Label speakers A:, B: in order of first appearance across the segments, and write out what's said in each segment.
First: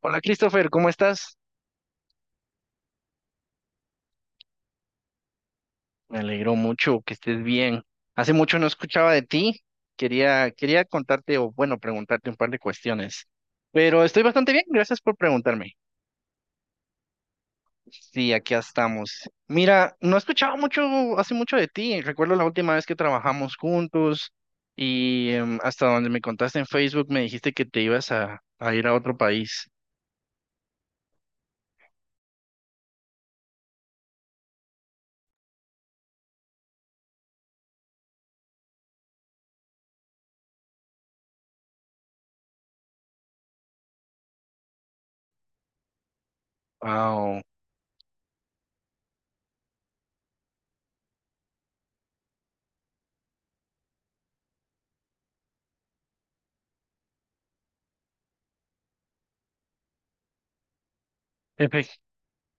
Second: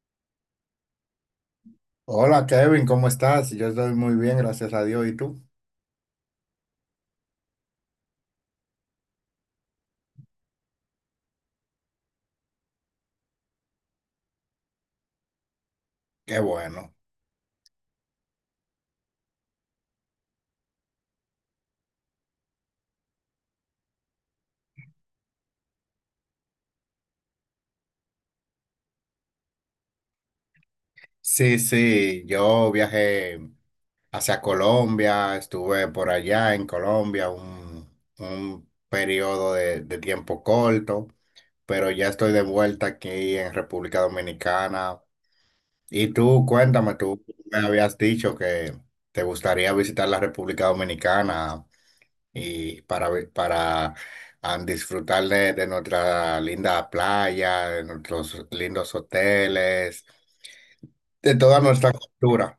A: Hola Christopher, ¿cómo estás?
B: Hola Kevin, ¿cómo estás? Yo estoy muy bien, gracias a Dios. ¿Y tú?
A: Me alegro mucho que estés bien. Hace mucho no escuchaba de ti. Quería contarte o bueno, preguntarte un par de cuestiones. Pero estoy bastante bien, gracias por preguntarme.
B: Qué bueno.
A: Sí, aquí estamos. Mira, no escuchaba mucho, hace mucho de ti. Recuerdo la última vez que trabajamos juntos y hasta donde me contaste en Facebook me dijiste que te ibas a ir a otro país.
B: Sí, sí, yo viajé hacia Colombia, estuve por allá en Colombia un periodo de tiempo corto, pero ya estoy de vuelta aquí en República Dominicana. Y tú, cuéntame, tú
A: Wow.
B: me habías dicho que te gustaría visitar la República Dominicana. Para disfrutar de nuestra linda playa, de nuestros lindos hoteles, de toda nuestra cultura.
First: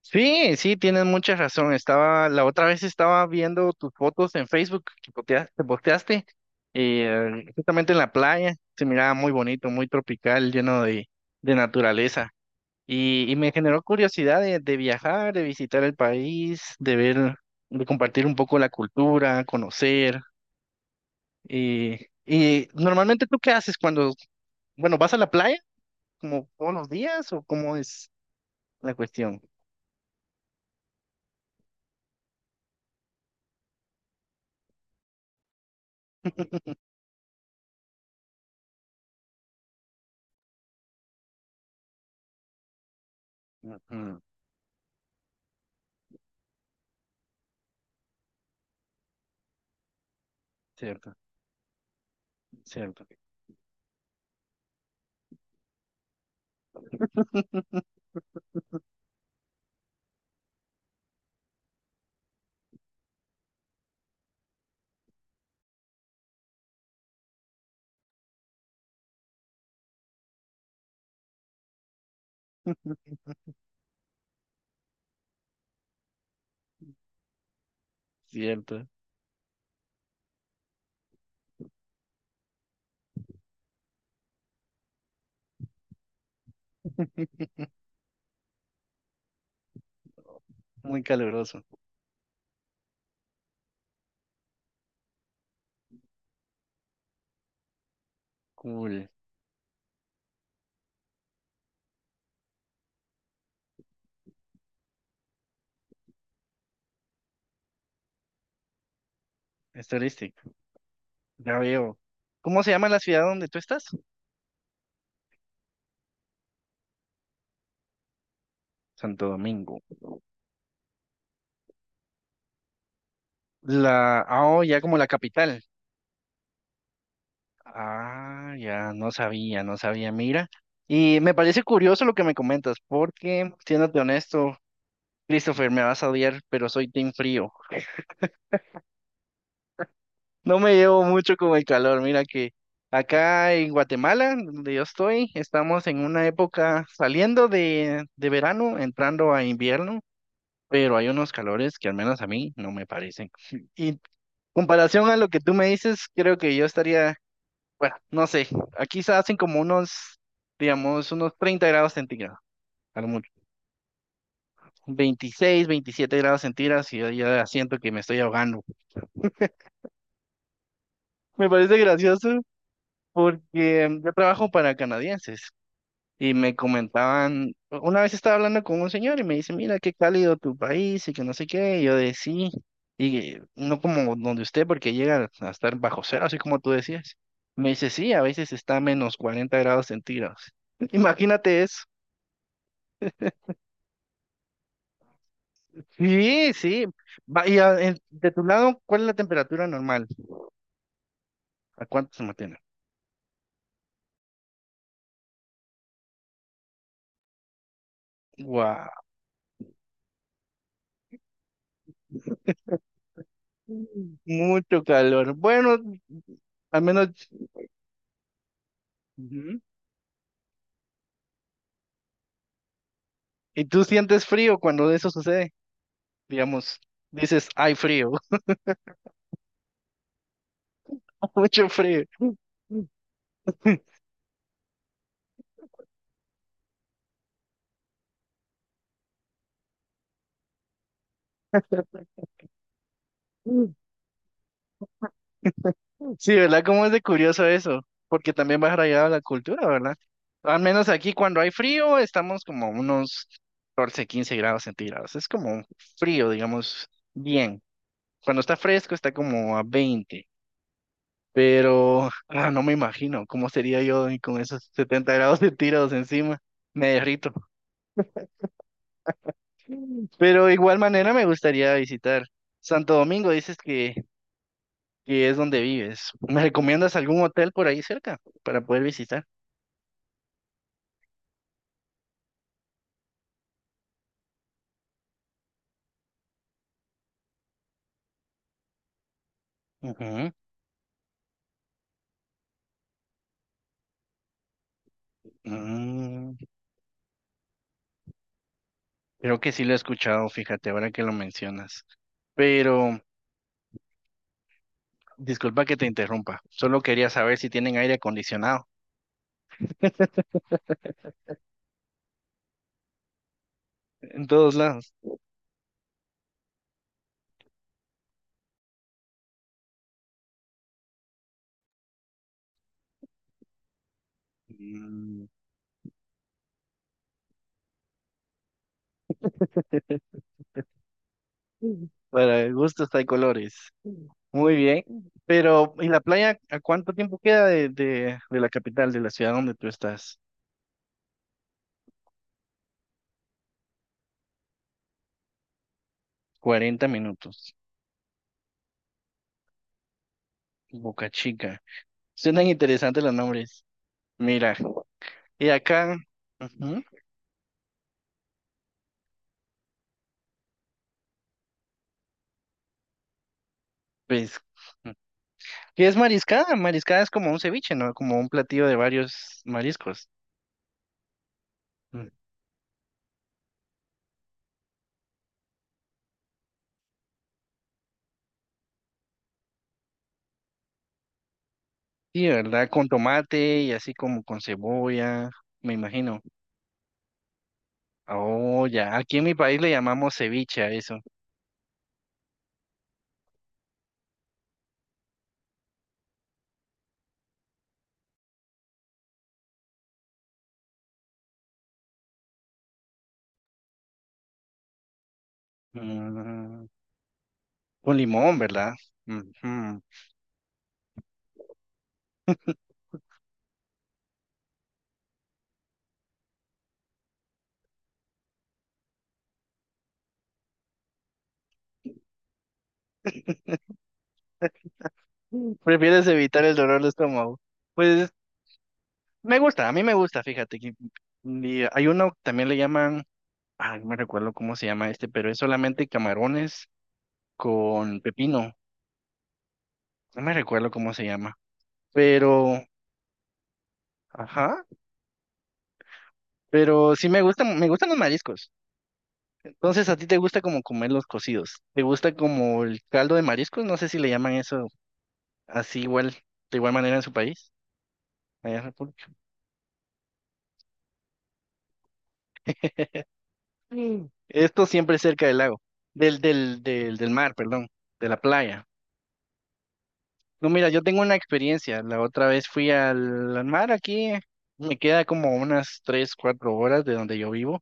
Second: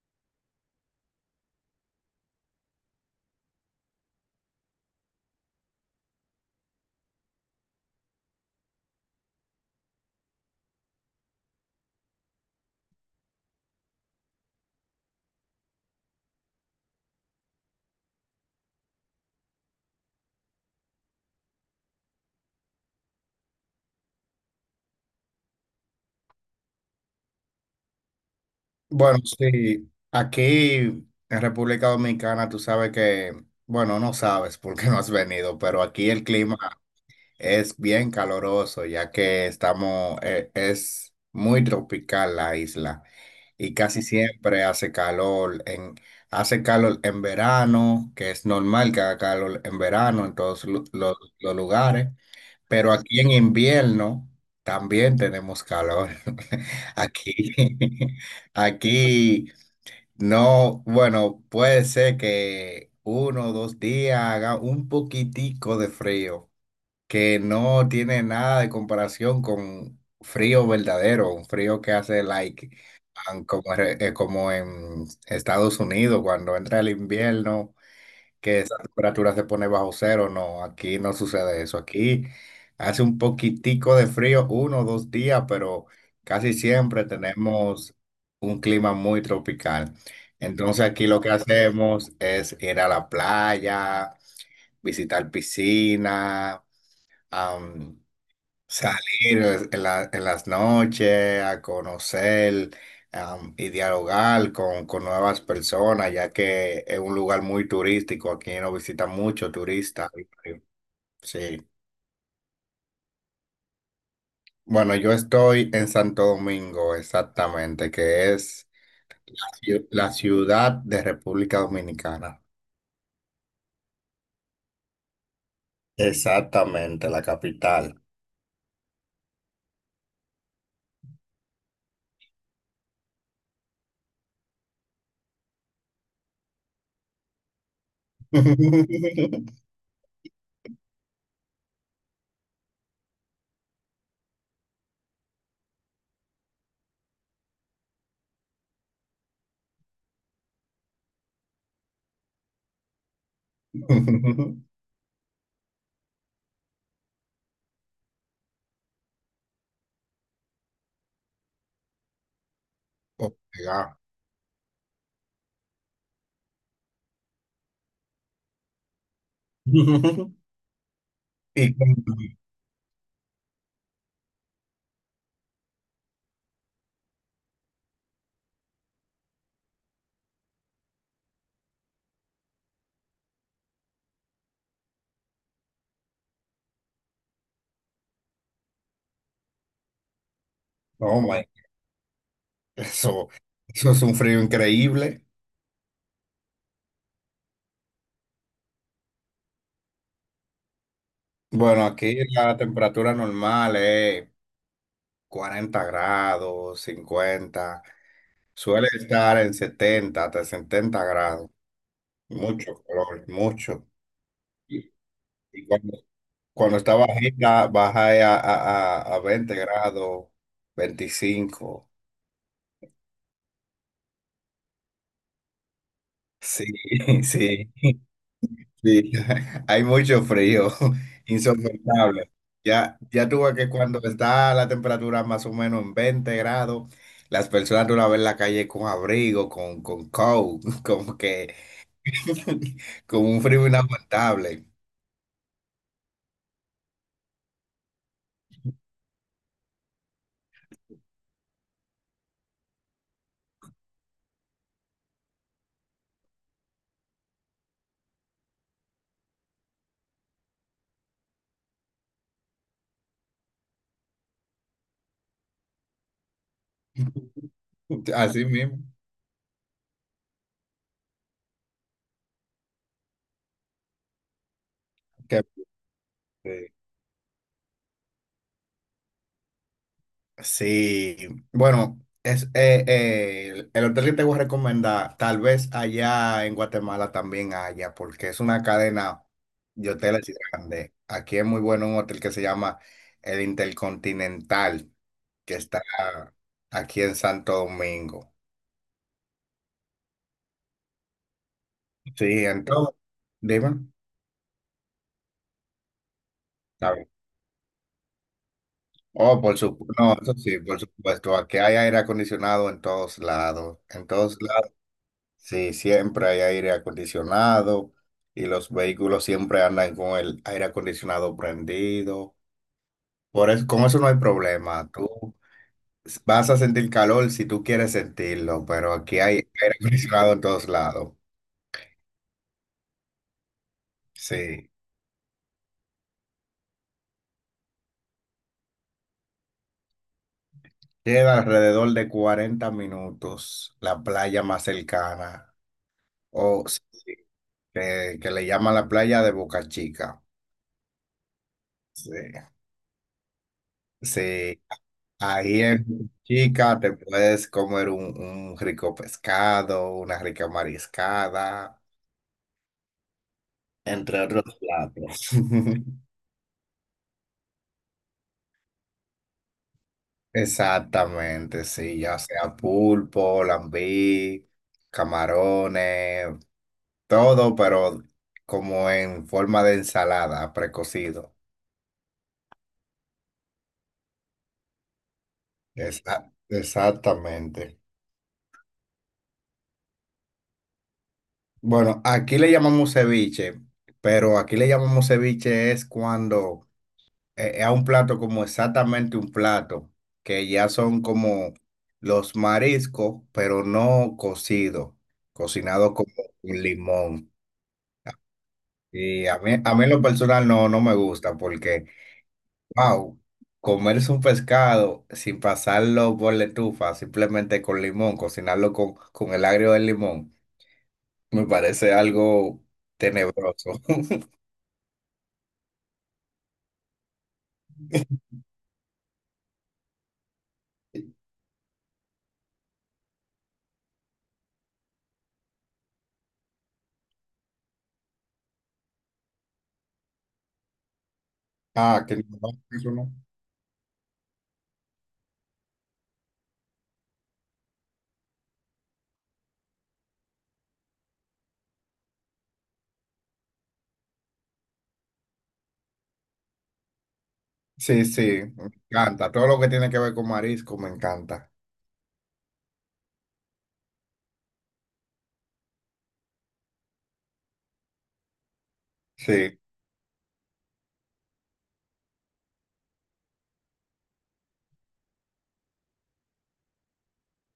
A: Sí, sí, tienes mucha razón. Estaba, la otra vez estaba viendo tus fotos en Facebook que te posteaste, y justamente en la playa, se miraba muy bonito, muy tropical, lleno de naturaleza. Y me generó curiosidad de viajar, de visitar el país, de ver, de compartir un poco la cultura, conocer. Y, y normalmente, ¿tú qué haces cuando, bueno, vas a la playa como todos los días o cómo es la
B: Bueno,
A: cuestión?
B: sí, aquí en República Dominicana tú sabes que, bueno, no sabes porque no has venido, pero aquí el clima es bien caloroso, ya que estamos, es muy tropical la isla y casi
A: Ujú,
B: siempre hace calor en verano, que es normal que haga calor en verano en todos lu- los,
A: cierto,
B: los lugares, pero
A: cierto.
B: aquí en invierno también tenemos calor. Aquí, aquí no, bueno, puede ser que uno o dos días haga un poquitico de frío que no tiene nada de comparación con frío verdadero, un frío que hace like como en Estados Unidos cuando entra el invierno, que esa
A: Cierto.
B: temperatura se pone bajo cero, no, aquí no sucede eso, aquí hace un poquitico de frío, uno o dos días, pero casi siempre tenemos un clima muy tropical. Entonces
A: Muy
B: aquí lo que
A: caluroso.
B: hacemos es ir a la playa, visitar piscina,
A: Cool.
B: salir en en las noches a conocer y dialogar con nuevas personas, ya que es un lugar muy turístico, aquí no visitan mucho
A: Es
B: turistas.
A: turístico. Ya
B: Sí.
A: veo. ¿Cómo se llama la ciudad donde tú estás?
B: Bueno, yo estoy en Santo Domingo, exactamente, que es
A: Santo Domingo.
B: la ciudad de República Dominicana.
A: Ah, oh, ya como la capital.
B: Exactamente, la capital.
A: Ah, ya no sabía, no sabía, mira. Y me parece curioso lo que me comentas, porque, siéndote honesto, Christopher, me vas a odiar, pero soy team frío. No me llevo mucho con el calor. Mira que acá en Guatemala, donde yo estoy, estamos en una época saliendo de verano, entrando a invierno. Pero hay unos calores que al menos a mí no me parecen. Y comparación a lo que tú me dices, creo que yo estaría, bueno, no sé, aquí se hacen como unos, digamos, unos 30 grados centígrados, a lo mucho.
B: Oh, my God.
A: 26 27 grados centígrados y yo ya siento que me estoy ahogando. Me
B: Y,
A: parece gracioso porque yo trabajo para canadienses. Y me comentaban, una vez estaba hablando con un señor y me dice, mira, qué cálido tu país y que no sé qué. Y yo de sí, y no como donde usted, porque llega a estar bajo cero, así como tú decías. Me dice, sí, a veces está a -40 grados centígrados.
B: oh my
A: Imagínate eso.
B: Eso, eso es un frío increíble.
A: Sí, sí. De tu lado, ¿cuál es la temperatura normal?
B: Bueno,
A: ¿A cuánto
B: Aquí
A: se
B: la
A: mantiene?
B: temperatura normal es 40 grados, 50. Suele
A: Wow,
B: estar en 70 hasta 70 grados. Mucho calor, mucho.
A: mucho
B: Y,
A: calor.
B: y
A: Bueno,
B: cuando
A: al
B: está
A: menos.
B: bajita, baja a 20
A: Ujú.
B: grados, 25.
A: ¿Y tú sientes frío cuando eso sucede?
B: Sí,
A: Digamos, dices,
B: sí.
A: hay frío,
B: Sí, hay mucho frío,
A: mucho frío.
B: insoportable. Ya, ya tú ves que cuando está la temperatura más o menos en 20 grados, las personas tú las ves en la calle con abrigo, con coat, como que con un frío inaguantable.
A: Sí, ¿verdad? ¿Cómo es de curioso eso? Porque también va arraigado a la cultura, ¿verdad? Al menos aquí cuando hay frío estamos como a unos 14 15 grados centígrados. Es como frío, digamos, bien. Cuando está fresco está como a 20, pero ah, no me imagino cómo sería yo con esos 70 grados centígrados encima. Me derrito.
B: Así mismo.
A: Pero de igual manera me gustaría visitar. Santo Domingo, dices que es
B: Que-
A: donde vives. ¿Me
B: eh,
A: recomiendas algún hotel por ahí cerca para poder visitar?
B: Sí, bueno, es, el hotel que te voy a recomendar, tal vez allá en Guatemala también haya, porque es una cadena de hoteles
A: Ujú.
B: grande. Aquí es muy bueno un hotel que se llama el Intercontinental, que está
A: Mm,
B: aquí en Santo Domingo.
A: creo que sí lo he escuchado, fíjate, ahora que lo mencionas.
B: Sí, entonces,
A: Pero
B: dime.
A: disculpa que te interrumpa, solo
B: Está bien.
A: quería saber si tienen aire acondicionado
B: Oh, por supuesto, no, eso sí, por supuesto, aquí hay aire acondicionado en todos lados, en
A: en
B: todos
A: todos
B: lados.
A: lados.
B: Sí, siempre hay aire acondicionado y los vehículos siempre andan con el aire acondicionado prendido. Por eso, con eso no hay problema.
A: Mm,
B: Tú vas a sentir calor si tú quieres sentirlo, pero aquí hay aire acondicionado en todos lados.
A: para gustos hay colores. Muy
B: Sí.
A: bien, pero ¿y la playa a cuánto tiempo queda de la capital, de la ciudad donde tú estás?
B: Queda alrededor de 40 minutos la playa más cercana, o sí,
A: 40 minutos.
B: que le llaman la playa de Boca Chica.
A: Boca Chica.
B: Sí.
A: Suenan interesantes los nombres. Mira,
B: Sí.
A: y
B: Ahí
A: acá,
B: en Chica
A: ujú,
B: te puedes comer un, rico pescado, una rica mariscada, entre
A: pues,
B: otros platos.
A: ¿qué es mariscada? Mariscada es como un ceviche, ¿no? Como un platillo de varios mariscos.
B: Exactamente, sí,
A: Mm.
B: ya sea pulpo, lambí, camarones, todo, pero como en forma de ensalada, precocido.
A: Sí, ¿verdad? Con tomate y así como con cebolla, me imagino.
B: Exactamente.
A: Oh, ya. Aquí en mi país le llamamos ceviche a eso.
B: Bueno, aquí le llamamos ceviche, pero aquí le llamamos ceviche es cuando a un plato como exactamente un plato, que ya son como los mariscos, pero no cocidos, cocinado como
A: Mm,
B: un limón.
A: con limón, ¿verdad?
B: Y a mí, a
A: Ujú.
B: mí en lo personal no, no me gusta porque, wow, comerse un pescado sin pasarlo por la estufa, simplemente con limón, cocinarlo con el agrio del limón, me parece algo tenebroso.
A: Mm, prefieres evitar el dolor de estómago. Pues me gusta, a mí me gusta, fíjate que mm, y hay uno, también le llaman, ay, no me recuerdo cómo se llama este, pero es solamente camarones con pepino. No me recuerdo cómo se llama.
B: Ah, que no,
A: Pero,
B: eso no.
A: ajá. Pero sí me gustan los mariscos. Entonces, ¿a ti te gusta como comer los cocidos? ¿Te gusta como el caldo de mariscos? No sé si le llaman eso así igual, de igual manera en su país,
B: Sí, sí,
A: allá en
B: me
A: República.
B: encanta. Todo lo que tiene que ver con marisco me encanta.
A: Mm. Esto siempre cerca del lago, del mar, perdón, de la playa.
B: Sí,
A: No, mira, yo tengo una experiencia. La otra vez fui al mar aquí. Me queda como unas 3, 4 horas de donde yo vivo.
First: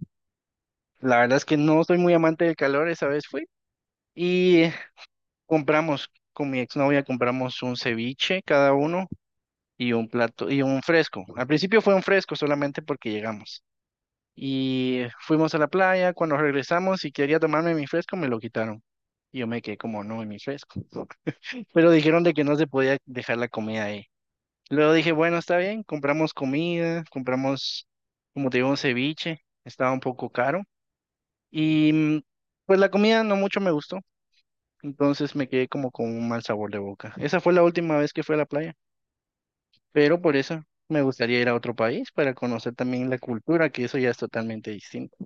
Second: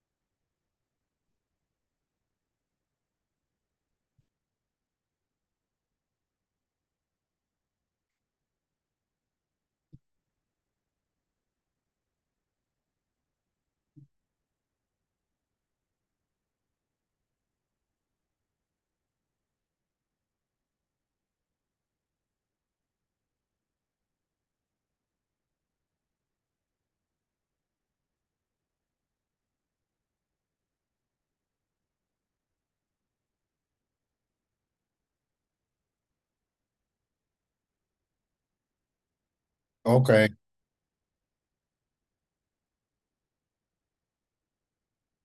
A: La verdad es que no soy muy amante del calor, esa vez fui. Y compramos, con mi exnovia compramos un ceviche cada uno y un plato y un fresco. Al principio fue un fresco solamente porque llegamos. Y fuimos a la playa, cuando regresamos y quería tomarme mi fresco, me lo quitaron. Y yo me quedé como, no, en mi fresco. Pero dijeron de que no se podía dejar la comida ahí. Luego dije, bueno, está bien, compramos comida, compramos, como te digo, un ceviche, estaba un poco caro. Y mm, pues la comida no mucho me gustó. Entonces me quedé como con un mal sabor de boca. Esa fue la última vez que fui a la playa,
B: ok.
A: pero por eso me gustaría ir a otro país para conocer también la cultura, que eso ya es totalmente distinto.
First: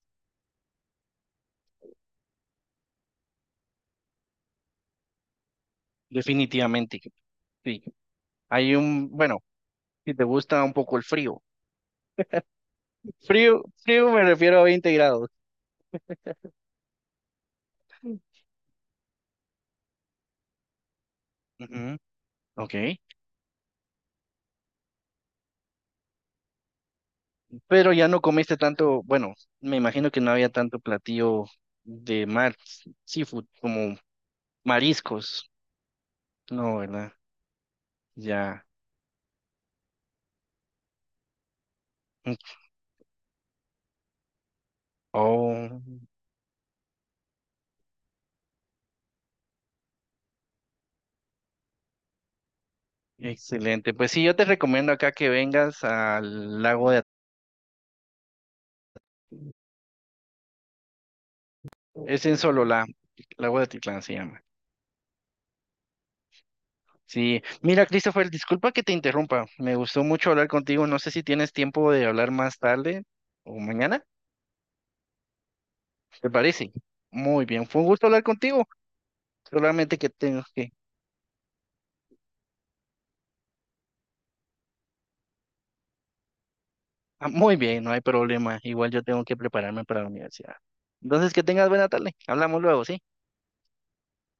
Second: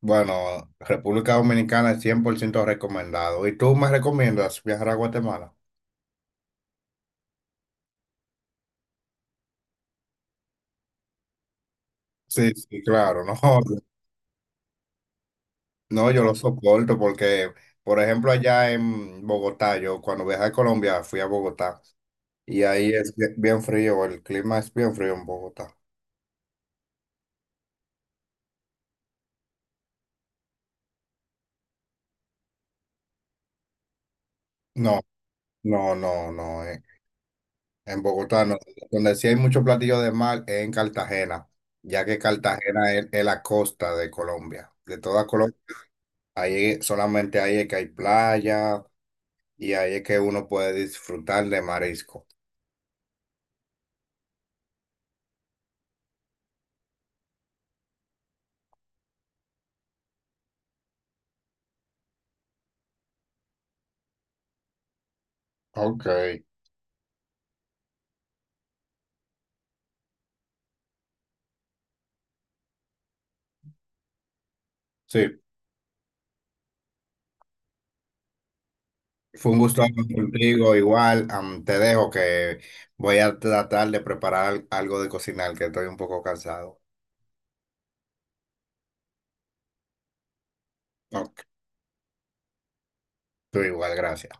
B: Bueno, República Dominicana es 100% recomendado. ¿Y tú me recomiendas viajar a Guatemala?
A: Definitivamente, sí. Hay un, bueno, si te gusta un poco el frío.
B: Sí, sí, claro, no,
A: Frío, frío me refiero a 20 grados.
B: no, yo lo soporto porque, por ejemplo, allá en Bogotá, yo cuando viajé a Colombia fui a Bogotá
A: Ujú,
B: y ahí
A: ok.
B: es bien bien frío, el clima es bien frío en Bogotá.
A: Pero ya no comiste tanto, bueno, me imagino que no había tanto platillo de mar, seafood, como
B: No,
A: mariscos.
B: no, no, no,
A: No, ¿verdad?
B: en Bogotá no.
A: Ya.
B: Donde sí hay muchos platillos de mar es en Cartagena, ya que
A: Mm,
B: Cartagena es la costa de Colombia, de toda Colombia.
A: oh.
B: Ahí, solamente ahí es que hay playa y ahí es que uno puede disfrutar de marisco.
A: Excelente. Pues sí, yo te recomiendo acá que vengas al lago de es en Sololá, lago de Atitlán se llama.
B: Ok,
A: Sí, mira, Christopher, disculpa que te interrumpa. Me gustó mucho hablar contigo. No sé si tienes tiempo de hablar más tarde o mañana,
B: sí,
A: ¿te parece? Muy bien, fue un gusto hablar contigo.
B: fue un gusto
A: Solamente
B: hablar
A: que tengo que.
B: contigo. Igual, te dejo que voy a tratar de preparar algo de cocinar, que estoy un poco cansado.
A: Ah, muy bien, no hay problema. Igual yo tengo que prepararme para la universidad. Entonces, que
B: Ok,
A: tengas buena tarde. Hablamos luego, ¿sí?
B: tú igual, gracias.